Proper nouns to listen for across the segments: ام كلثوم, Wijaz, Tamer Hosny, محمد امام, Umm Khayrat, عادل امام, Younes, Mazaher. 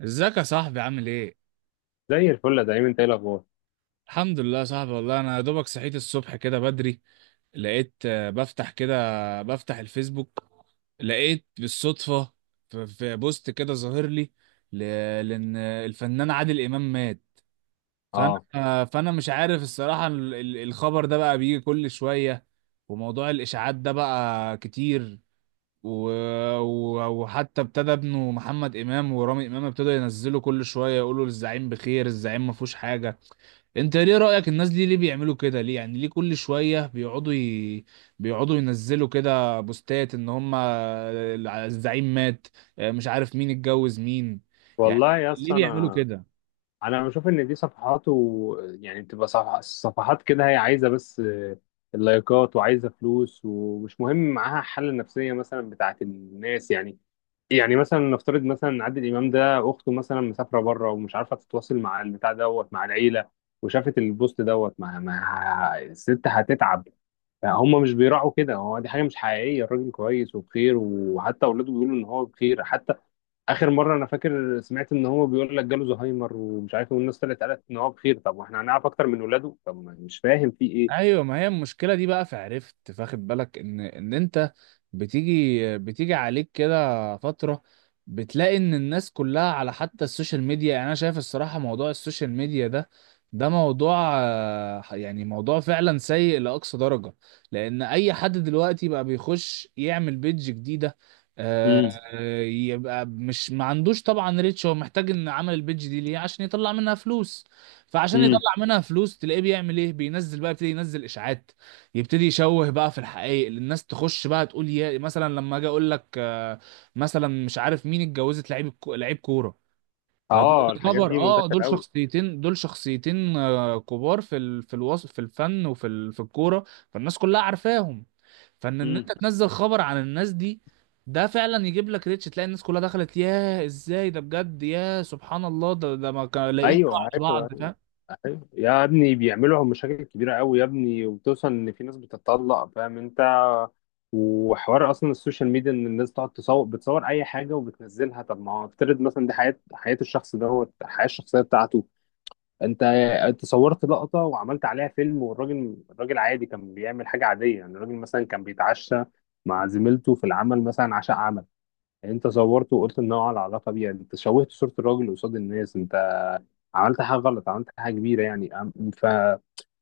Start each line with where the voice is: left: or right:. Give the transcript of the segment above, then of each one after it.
right: ازيك يا صاحبي، عامل ايه؟
left: زي الفل يا دايما، انت ايه الاخبار؟
right: الحمد لله يا صاحبي، والله انا يا دوبك صحيت الصبح كده بدري، لقيت بفتح كده، بفتح الفيسبوك، لقيت بالصدفة في بوست كده ظاهر لي، ل- لان الفنان عادل امام مات. فانا
left: اه،
right: آه، فانا مش عارف الصراحة، الخبر ده بقى بيجي كل شوية، وموضوع الاشاعات ده بقى كتير، و... وحتى ابتدى ابنه محمد امام ورامي امام ابتدوا ينزلوا كل شوية يقولوا الزعيم بخير، الزعيم ما فيهوش حاجة. انت ليه رأيك الناس دي ليه بيعملوا كده؟ ليه يعني؟ ليه كل شوية بيقعدوا ينزلوا كده بوستات ان هم الزعيم مات؟ مش عارف مين اتجوز مين. يعني
left: والله يا
right: ليه
left: اسطى،
right: بيعملوا
left: انا
right: كده؟
left: انا بشوف ان دي صفحات يعني بتبقى صفحات كده، هي عايزه بس اللايكات، وعايزه فلوس، ومش مهم معاها الحاله النفسيه مثلا بتاعت الناس يعني. يعني مثلا نفترض مثلا ان عادل امام ده اخته مثلا مسافره بره ومش عارفه تتواصل مع البتاع دوت مع العيله، وشافت البوست دوت مع الست هتتعب. هم مش بيراعوا كده، هو دي حاجه مش حقيقيه، الراجل كويس وبخير، وحتى اولاده بيقولوا ان هو بخير. حتى اخر مره انا فاكر سمعت ان هو بيقول لك جاله زهايمر ومش عارف إيه، والناس طلعت قالت ان هو بخير. طب واحنا هنعرف اكتر من ولاده؟ طب ما مش فاهم في ايه.
right: ايوه، ما هي المشكله دي بقى، فعرفت، فاخد بالك ان انت بتيجي عليك كده فتره، بتلاقي ان الناس كلها على حتى السوشيال ميديا. يعني انا شايف الصراحه موضوع السوشيال ميديا ده، ده موضوع آه، يعني موضوع فعلا سيء لاقصى درجه، لان اي حد دلوقتي بقى بيخش يعمل بيدج جديده، آه،
left: امم
right: يبقى مش ما عندوش طبعا ريتش، هو محتاج ان عمل البيدج دي ليه؟ عشان يطلع منها فلوس. فعشان يطلع
left: امم
right: منها فلوس، تلاقيه بيعمل ايه، بينزل بقى، يبتدي ينزل اشاعات، يبتدي يشوه بقى في الحقائق، الناس تخش بقى تقول، يا مثلا لما اجي اقول لك مثلا مش عارف مين اتجوزت لعيب لعيب كوره. فده
left: اه، الحاجات
right: خبر،
left: دي
right: اه،
left: منتشره
right: دول
left: قوي.
right: شخصيتين، كبار في الوصف، في الفن، وفي ال... في الكوره، فالناس كلها عارفاهم. فان ان
left: امم
right: انت تنزل خبر عن الناس دي، ده فعلا يجيب لك ريتش، تلاقي الناس كلها دخلت، ياه ازاي ده بجد، ياه سبحان الله، ده ما كانوا لاقيين
left: ايوه،
right: بعض.
left: ايوه، ايوه يا ابني، بيعملوا مشاكل كبيره قوي يا ابني، وبتوصل ان في ناس بتتطلق، فاهم انت؟ وحوار اصلا السوشيال ميديا ان الناس تقعد تصور، بتصور اي حاجه وبتنزلها. طب ما هو افترض مثلا دي حياه الشخص دوت الحياه الشخصيه بتاعته. انت انت صورت لقطة وعملت عليها فيلم، والراجل عادي كان بيعمل حاجة عادية، يعني الراجل مثلا كان بيتعشى مع زميلته في العمل، مثلا عشاء عمل، انت صورته وقلت ان هو على علاقة بيها. انت شوهت صورة الراجل قصاد الناس، انت عملت حاجة غلط، عملت حاجة كبيرة يعني.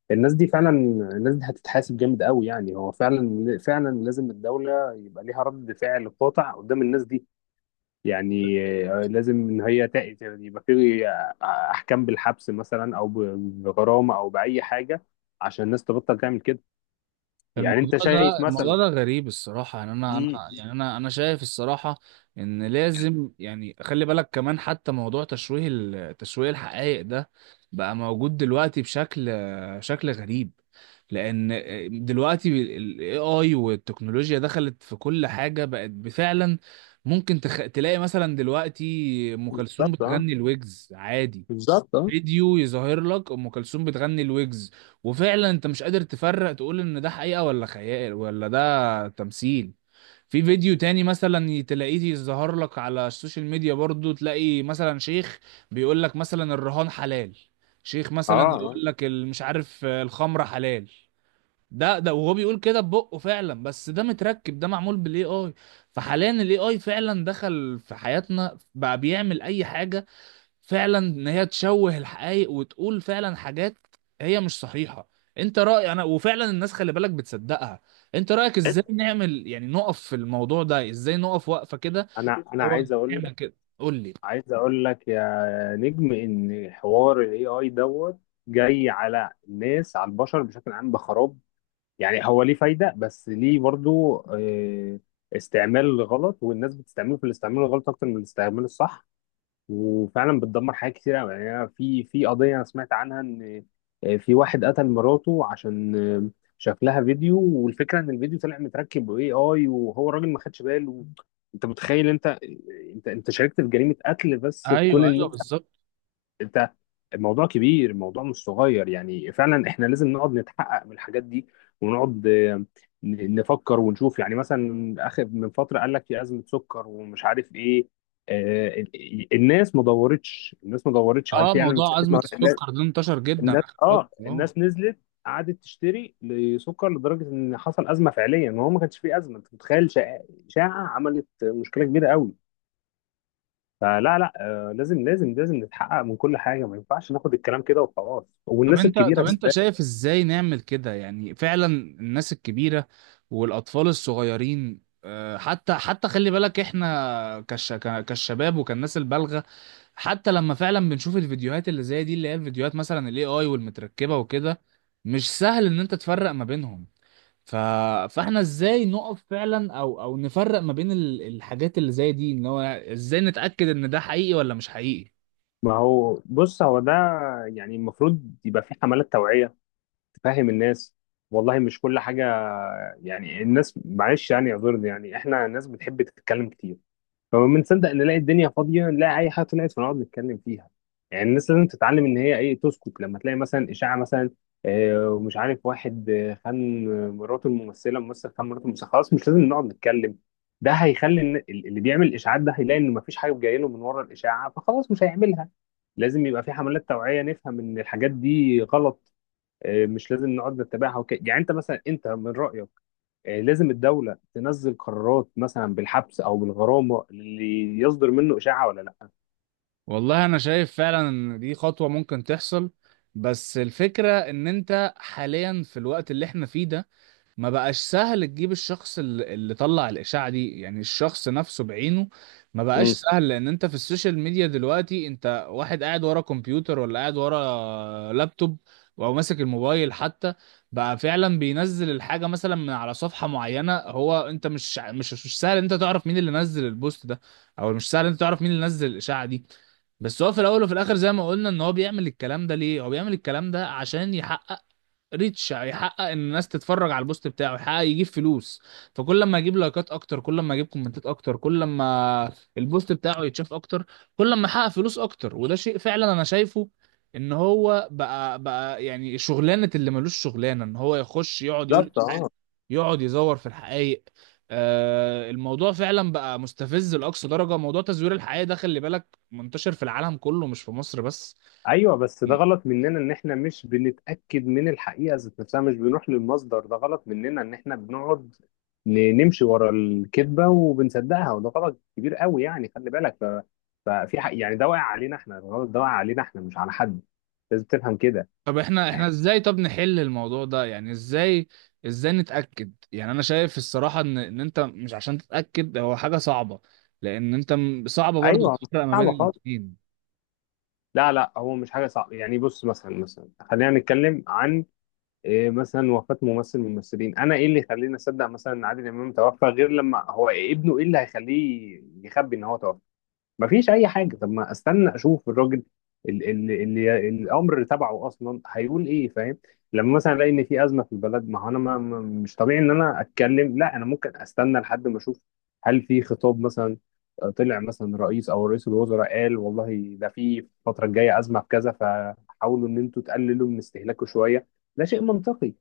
left: فالناس دي فعلا، الناس دي هتتحاسب جامد قوي يعني. هو فعلا فعلا لازم الدولة يبقى ليها رد فعل قاطع قدام الناس دي يعني. لازم ان هي يبقى في احكام بالحبس مثلا، او بغرامه، او باي حاجه عشان الناس تبطل تعمل كده. يعني
right: الموضوع
left: انت شايف
right: ده، الموضوع
left: مثلا؟
right: ده غريب الصراحة. يعني أنا أنا
left: مم.
right: يعني أنا أنا شايف الصراحة إن لازم، يعني خلي بالك كمان، حتى موضوع تشويه تشويه الحقائق ده بقى موجود دلوقتي شكل غريب، لأن دلوقتي ال AI والتكنولوجيا دخلت في كل حاجة، بقت بفعلا ممكن تلاقي مثلا دلوقتي أم كلثوم
left: بالظبط، اه.
right: بتغني الويجز عادي،
left: بالظبط، اه.
right: فيديو يظهر لك ام كلثوم بتغني الويجز، وفعلا انت مش قادر تفرق، تقول ان ده حقيقه، ولا خيال، ولا ده تمثيل. في فيديو تاني مثلا تلاقيه يظهر لك على السوشيال ميديا برضو، تلاقي مثلا شيخ بيقول لك مثلا الرهان حلال، شيخ
left: اه،
right: مثلا
left: آه.
right: يقول لك مش عارف، الخمره حلال. ده وهو بيقول كده ببقه فعلا، بس ده متركب، ده معمول بالاي اي. فحاليا الاي اي فعلا دخل في حياتنا، بقى بيعمل اي حاجه، فعلا ان هي تشوه الحقائق وتقول فعلا حاجات هي مش صحيحة. انت رأي، انا وفعلا الناس خلي بالك بتصدقها. انت رأيك ازاي نعمل؟ يعني نقف في الموضوع ده ازاي؟ نقف وقفة كده،
left: انا
right: هو نعمل كده؟ قول لي.
left: عايز اقول لك يا نجم، ان حوار الاي اي دوت جاي على الناس، على البشر بشكل عام بخراب. يعني هو ليه فايده، بس ليه برضو استعمال غلط، والناس بتستعمله في الاستعمال الغلط اكتر من الاستعمال الصح، وفعلا بتدمر حاجات كتير قوي يعني. أنا في قضيه انا سمعت عنها ان في واحد قتل مراته عشان شاف لها فيديو، والفكره ان الفيديو طلع متركب باي اي، وهو الراجل ما خدش باله. انت متخيل؟ انت آه، انت انت شاركت في جريمه قتل بس كون
right: ايوه
left: ان
right: ايوه،
left: انت.
right: بالظبط.
left: انت الموضوع كبير، الموضوع مش صغير يعني. فعلا احنا لازم نقعد نتحقق من الحاجات دي، ونقعد نفكر ونشوف. يعني مثلا اخر من فتره قال لك في ازمه سكر، ومش عارف ايه، آه، ال- الناس ما دورتش، الناس ما دورتش هل
right: اه،
left: فعلا في
right: موضوع أزمة
left: أزمة؟
right: السكر ده انتشر جدا اخر فترة،
left: اه،
right: اه.
left: الناس نزلت، قعدت تشتري لسكر لدرجه ان حصل ازمه فعليا، وهو ما كانش فيه ازمه. انت متخيل؟ شائعه، شائعة عملت مشكله كبيره قوي. فلا، لا، لازم، لازم، لازم نتحقق من كل حاجه، ما ينفعش ناخد الكلام كده وخلاص،
right: طب
left: والناس
right: انت
left: الكبيره
right: طب انت
left: بالذات.
right: شايف ازاي نعمل كده؟ يعني فعلا الناس الكبيرة والاطفال الصغيرين، حتى خلي بالك احنا كالشباب وكالناس البالغة، حتى لما فعلا بنشوف الفيديوهات اللي زي دي، اللي هي الفيديوهات مثلا الاي اي والمتركبة وكده، مش سهل ان انت تفرق ما بينهم. ف... فاحنا ازاي نقف فعلا، او نفرق ما بين الحاجات اللي زي دي؟ ان هو ازاي نتأكد ان ده حقيقي ولا مش حقيقي؟
left: ما هو بص، هو ده يعني، المفروض يبقى في حملات توعيه تفهم الناس، والله. مش كل حاجه يعني. الناس معلش، يعني اعذرني، يعني احنا ناس بتحب تتكلم كتير، فما بنصدق نلاقي الدنيا فاضيه، نلاقي اي حاجه طلعت فنقعد نتكلم فيها. يعني الناس لازم تتعلم ان هي ايه، تسكت لما تلاقي مثلا اشاعه. مثلا ومش عارف واحد خان مراته الممثله، ممثل خان مراته الممثله، خلاص، مش لازم نقعد نتكلم. ده هيخلي إن اللي بيعمل اشاعات ده هيلاقي ان مفيش حاجه جايه له من ورا الاشاعه، فخلاص مش هيعملها. لازم يبقى في حملات توعيه نفهم ان الحاجات دي غلط، مش لازم نقعد نتبعها وكده يعني. انت مثلا، انت من رايك لازم الدولة تنزل قرارات مثلا بالحبس أو بالغرامة اللي يصدر منه إشاعة، ولا لأ؟
right: والله انا شايف فعلا ان دي خطوة ممكن تحصل، بس الفكرة ان انت حاليا في الوقت اللي احنا فيه ده، ما بقاش سهل تجيب الشخص اللي طلع الاشاعة دي، يعني الشخص نفسه بعينه. ما بقاش
left: مم.
right: سهل، لان انت في السوشيال ميديا دلوقتي، انت واحد قاعد ورا كمبيوتر، ولا قاعد ورا لابتوب، او ماسك الموبايل حتى، بقى فعلا بينزل الحاجة مثلا من على صفحة معينة، هو انت مش سهل انت تعرف مين اللي نزل البوست ده، او مش سهل انت تعرف مين اللي نزل الاشاعة دي. بس هو في الاول وفي الاخر زي ما قلنا، ان هو بيعمل الكلام ده ليه؟ هو بيعمل الكلام ده عشان يحقق ريتش، يحقق ان الناس تتفرج على البوست بتاعه، يحقق يجيب فلوس. فكل ما يجيب لايكات اكتر، كل ما يجيب كومنتات اكتر، كل ما البوست بتاعه يتشاف اكتر، كل ما يحقق فلوس اكتر، وده شيء فعلا انا شايفه ان هو بقى يعني شغلانه، اللي ملوش شغلانه ان هو يخش يقعد يقول
left: بالظبط، اه.
right: يقعد يزور في الحقائق. الموضوع فعلا بقى مستفز لأقصى درجة، موضوع تزوير الحقائق ده خلي بالك منتشر في العالم كله، مش في مصر بس.
left: أيوه، بس ده غلط مننا إن إحنا مش بنتأكد من الحقيقة ذات نفسها، مش بنروح للمصدر. ده غلط مننا إن إحنا بنقعد نمشي ورا الكذبة وبنصدقها، وده غلط كبير قوي يعني. خلي بالك. ففي حق يعني، ده واقع علينا إحنا، الغلط ده واقع علينا إحنا، مش على حد. لازم تفهم كده.
right: طب احنا، احنا
left: يعني-
right: ازاي طب نحل الموضوع ده؟ يعني ازاي نتأكد؟ يعني انا شايف الصراحة ان انت مش عشان تتأكد هو حاجة صعبة، لان انت صعبة برضو
left: ايوه،
right: تفرق ما بين
left: صعبه خالص.
right: الاتنين.
left: لا، لا، هو مش حاجه صعبه يعني. بص مثلا خلينا نتكلم عن إيه، مثلا وفاة ممثل من الممثلين. انا ايه اللي يخليني اصدق مثلا ان عادل امام توفى غير لما هو ابنه؟ ايه اللي هيخليه يخبي ان هو توفى؟ مفيش اي حاجه. طب ما استنى اشوف الراجل اللي الامر تبعه اصلا، هيقول ايه، فاهم؟ لما مثلا الاقي ان في ازمه في البلد، ما هو انا مش طبيعي ان انا اتكلم. لا، انا ممكن استنى لحد ما اشوف هل في خطاب مثلا طلع، مثلا رئيس او رئيس الوزراء قال والله ده في الفتره الجايه ازمه في كذا، فحاولوا ان انتوا تقللوا من استهلاكه شويه. ده شيء منطقي.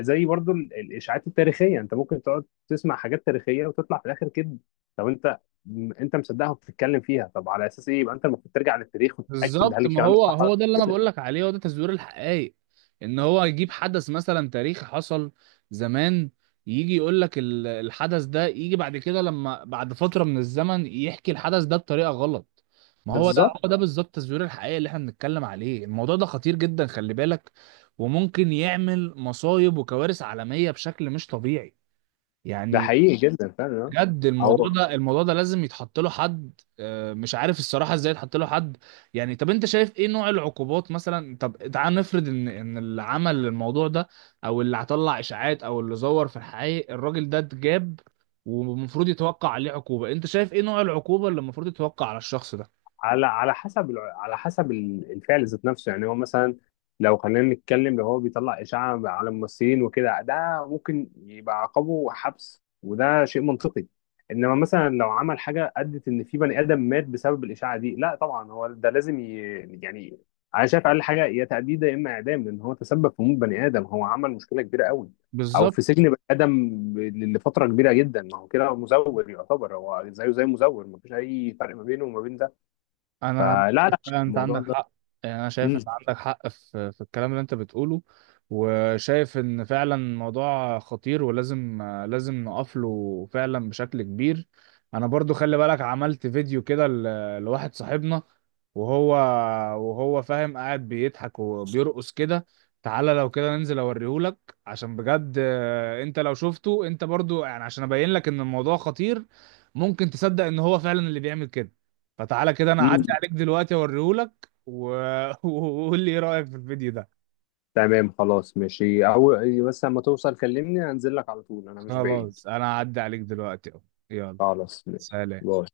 left: زي برضو الاشاعات التاريخيه، انت ممكن تقعد تسمع حاجات تاريخيه وتطلع في الاخر كده. طب انت انت مصدقها وبتتكلم فيها، طب على اساس ايه؟ يبقى انت المفروض ترجع للتاريخ وتتاكد هل
right: بالظبط، ما
left: الكلام ده
right: هو،
left: صح ولا-
right: هو ده اللي انا بقول لك عليه، هو ده تزوير الحقائق، ان هو يجيب حدث مثلا تاريخي حصل زمان، يجي يقول لك الحدث ده، يجي بعد كده لما بعد فترة من الزمن يحكي الحدث ده بطريقة غلط. ما هو ده،
left: بالظبط.
right: هو ده بالظبط تزوير الحقائق اللي احنا بنتكلم عليه. الموضوع ده خطير جدا خلي بالك، وممكن يعمل مصايب وكوارث عالمية بشكل مش طبيعي،
left: ده
right: يعني
left: حقيقي جدا فعلا، آه.
right: بجد. الموضوع
left: هو
right: ده، الموضوع ده لازم يتحط له حد، مش عارف الصراحه ازاي يتحط له حد. يعني طب انت شايف ايه نوع العقوبات مثلا؟ طب تعال نفرض ان اللي عمل الموضوع ده، او اللي هطلع اشاعات، او اللي زور في الحقيقة، الراجل ده اتجاب ومفروض يتوقع عليه عقوبه، انت شايف ايه نوع العقوبه اللي المفروض يتوقع على الشخص ده؟
left: على حسب الفعل ذات نفسه يعني. هو مثلا، لو خلينا نتكلم، لو هو بيطلع إشاعة على الممثلين وكده، ده ممكن يبقى عقابه حبس، وده شيء منطقي. انما مثلا لو عمل حاجة ادت ان في بني ادم مات بسبب الإشاعة دي، لا طبعا، هو ده لازم يعني انا شايف اقل حاجة يا تأبيد يا اما اعدام، لان هو تسبب في موت بني ادم، هو عمل مشكلة كبيرة قوي. او
right: بالظبط،
left: في سجن بني ادم لفترة كبيرة جدا. ما هو كده مزور يعتبر، هو زيه زي مزور، مفيش اي فرق ما بينه وما بين ده.
right: انا
left: فلا،
right: مش شايف،
left: لا،
right: فعلا انت
left: الموضوع
right: عندك
left: ده.
right: حق. يعني انا شايف
left: مم.
right: ان عندك حق في الكلام اللي انت بتقوله، وشايف ان فعلا الموضوع خطير، ولازم لازم نقف له فعلا بشكل كبير. انا برضو خلي بالك عملت فيديو كده لواحد صاحبنا، وهو وهو فاهم قاعد بيضحك وبيرقص كده، تعالى لو كده ننزل اوريهولك، عشان بجد، انت لو شفته انت برضو، يعني عشان ابين لك ان الموضوع خطير، ممكن تصدق ان هو فعلا اللي بيعمل كده. فتعالى كده، انا
left: مم.
right: هعدي عليك دلوقتي اوريهولك، وقول لي ايه رأيك في الفيديو ده.
left: تمام، خلاص، ماشي. أو بس لما توصل كلمني هنزل لك على طول، أنا مش بعيد.
right: خلاص، انا هعدي عليك دلوقتي اهو، يلا،
left: خلاص، ماشي،
right: سلام.
left: باي.